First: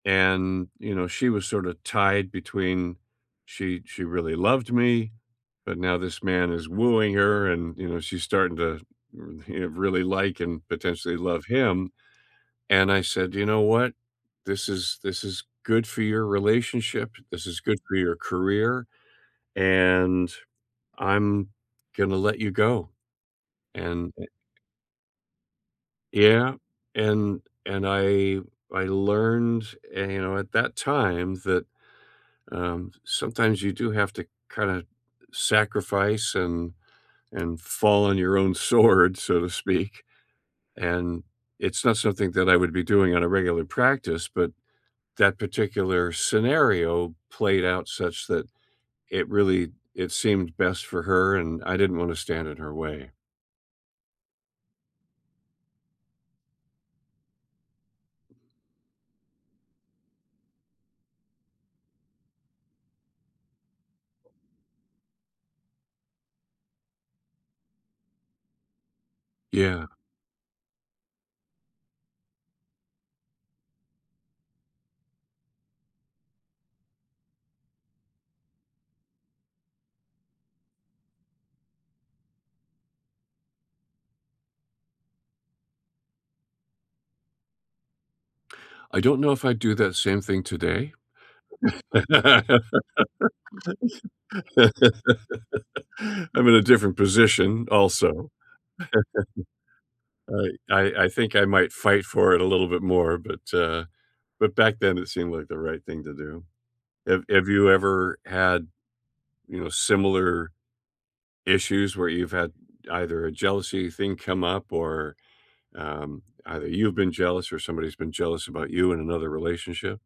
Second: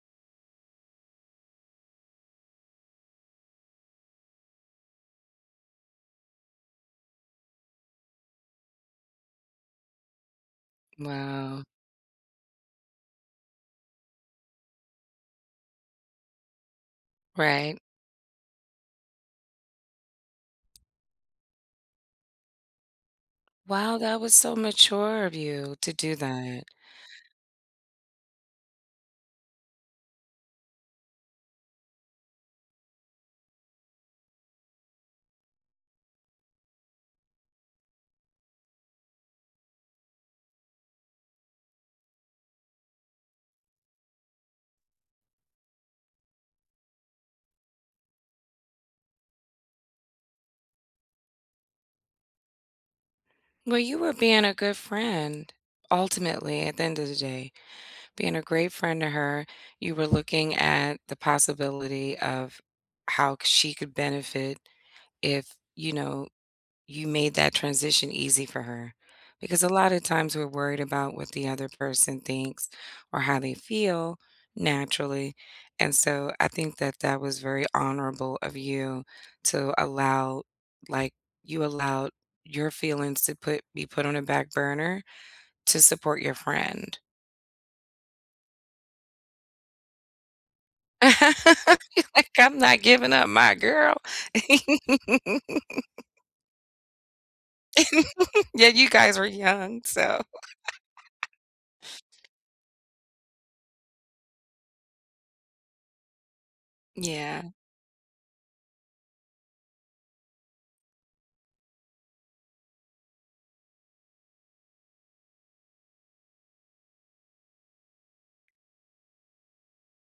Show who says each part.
Speaker 1: And, you know, she was sorta tied between she she really loved me, but now this man is wooing her and, you know, she's starting to, you know, really like and potentially love
Speaker 2: Wow.
Speaker 1: him. And I said, "You know what? This is this is good for your relationship, this is good
Speaker 2: Right.
Speaker 1: for your career, and I'm gonna let you go,
Speaker 2: Wow,
Speaker 1: and,
Speaker 2: that
Speaker 1: eh"
Speaker 2: was so mature of you to do
Speaker 1: Yeah,
Speaker 2: that.
Speaker 1: and and I I learned, eh, you know, at that time that, um, sometimes you do have to kinda sacrifice and and fall on your own sword, so to speak. And it's not something that I would be doing on a regular practice, but, that particular scenario played out such that it really it seemed best for her, and I didn't wanna stand in her way.
Speaker 2: Well, you were being a good friend, ultimately, at the end of the day. Being a great friend to her, you were looking at the possibility of how c she could benefit if, you know, you made that transition easy for her, because a
Speaker 1: Yeah.
Speaker 2: lot of times, we're worried about what the other person thinks or how they feel, naturally. And so, I think that that was very honorable of you, to allow, like, you allowed your feelings to put be put on a back burner to support your friend.
Speaker 1: I don't know if I'd do that same thing today.
Speaker 2: Like,
Speaker 1: I'm
Speaker 2: "I'm not giving up my girl!"
Speaker 1: in a different position, also.
Speaker 2: Yeah, you guys were young, so
Speaker 1: I I I think I might fight for it a little bit more, but, uh, but back then, it seemed like the right thing to do. Have have
Speaker 2: Yeah.
Speaker 1: you ever had, you know, similar issues, where you've had either a jealousy thing come up or, um, either you have been jealous or somebody's been jealous about you in another relationship?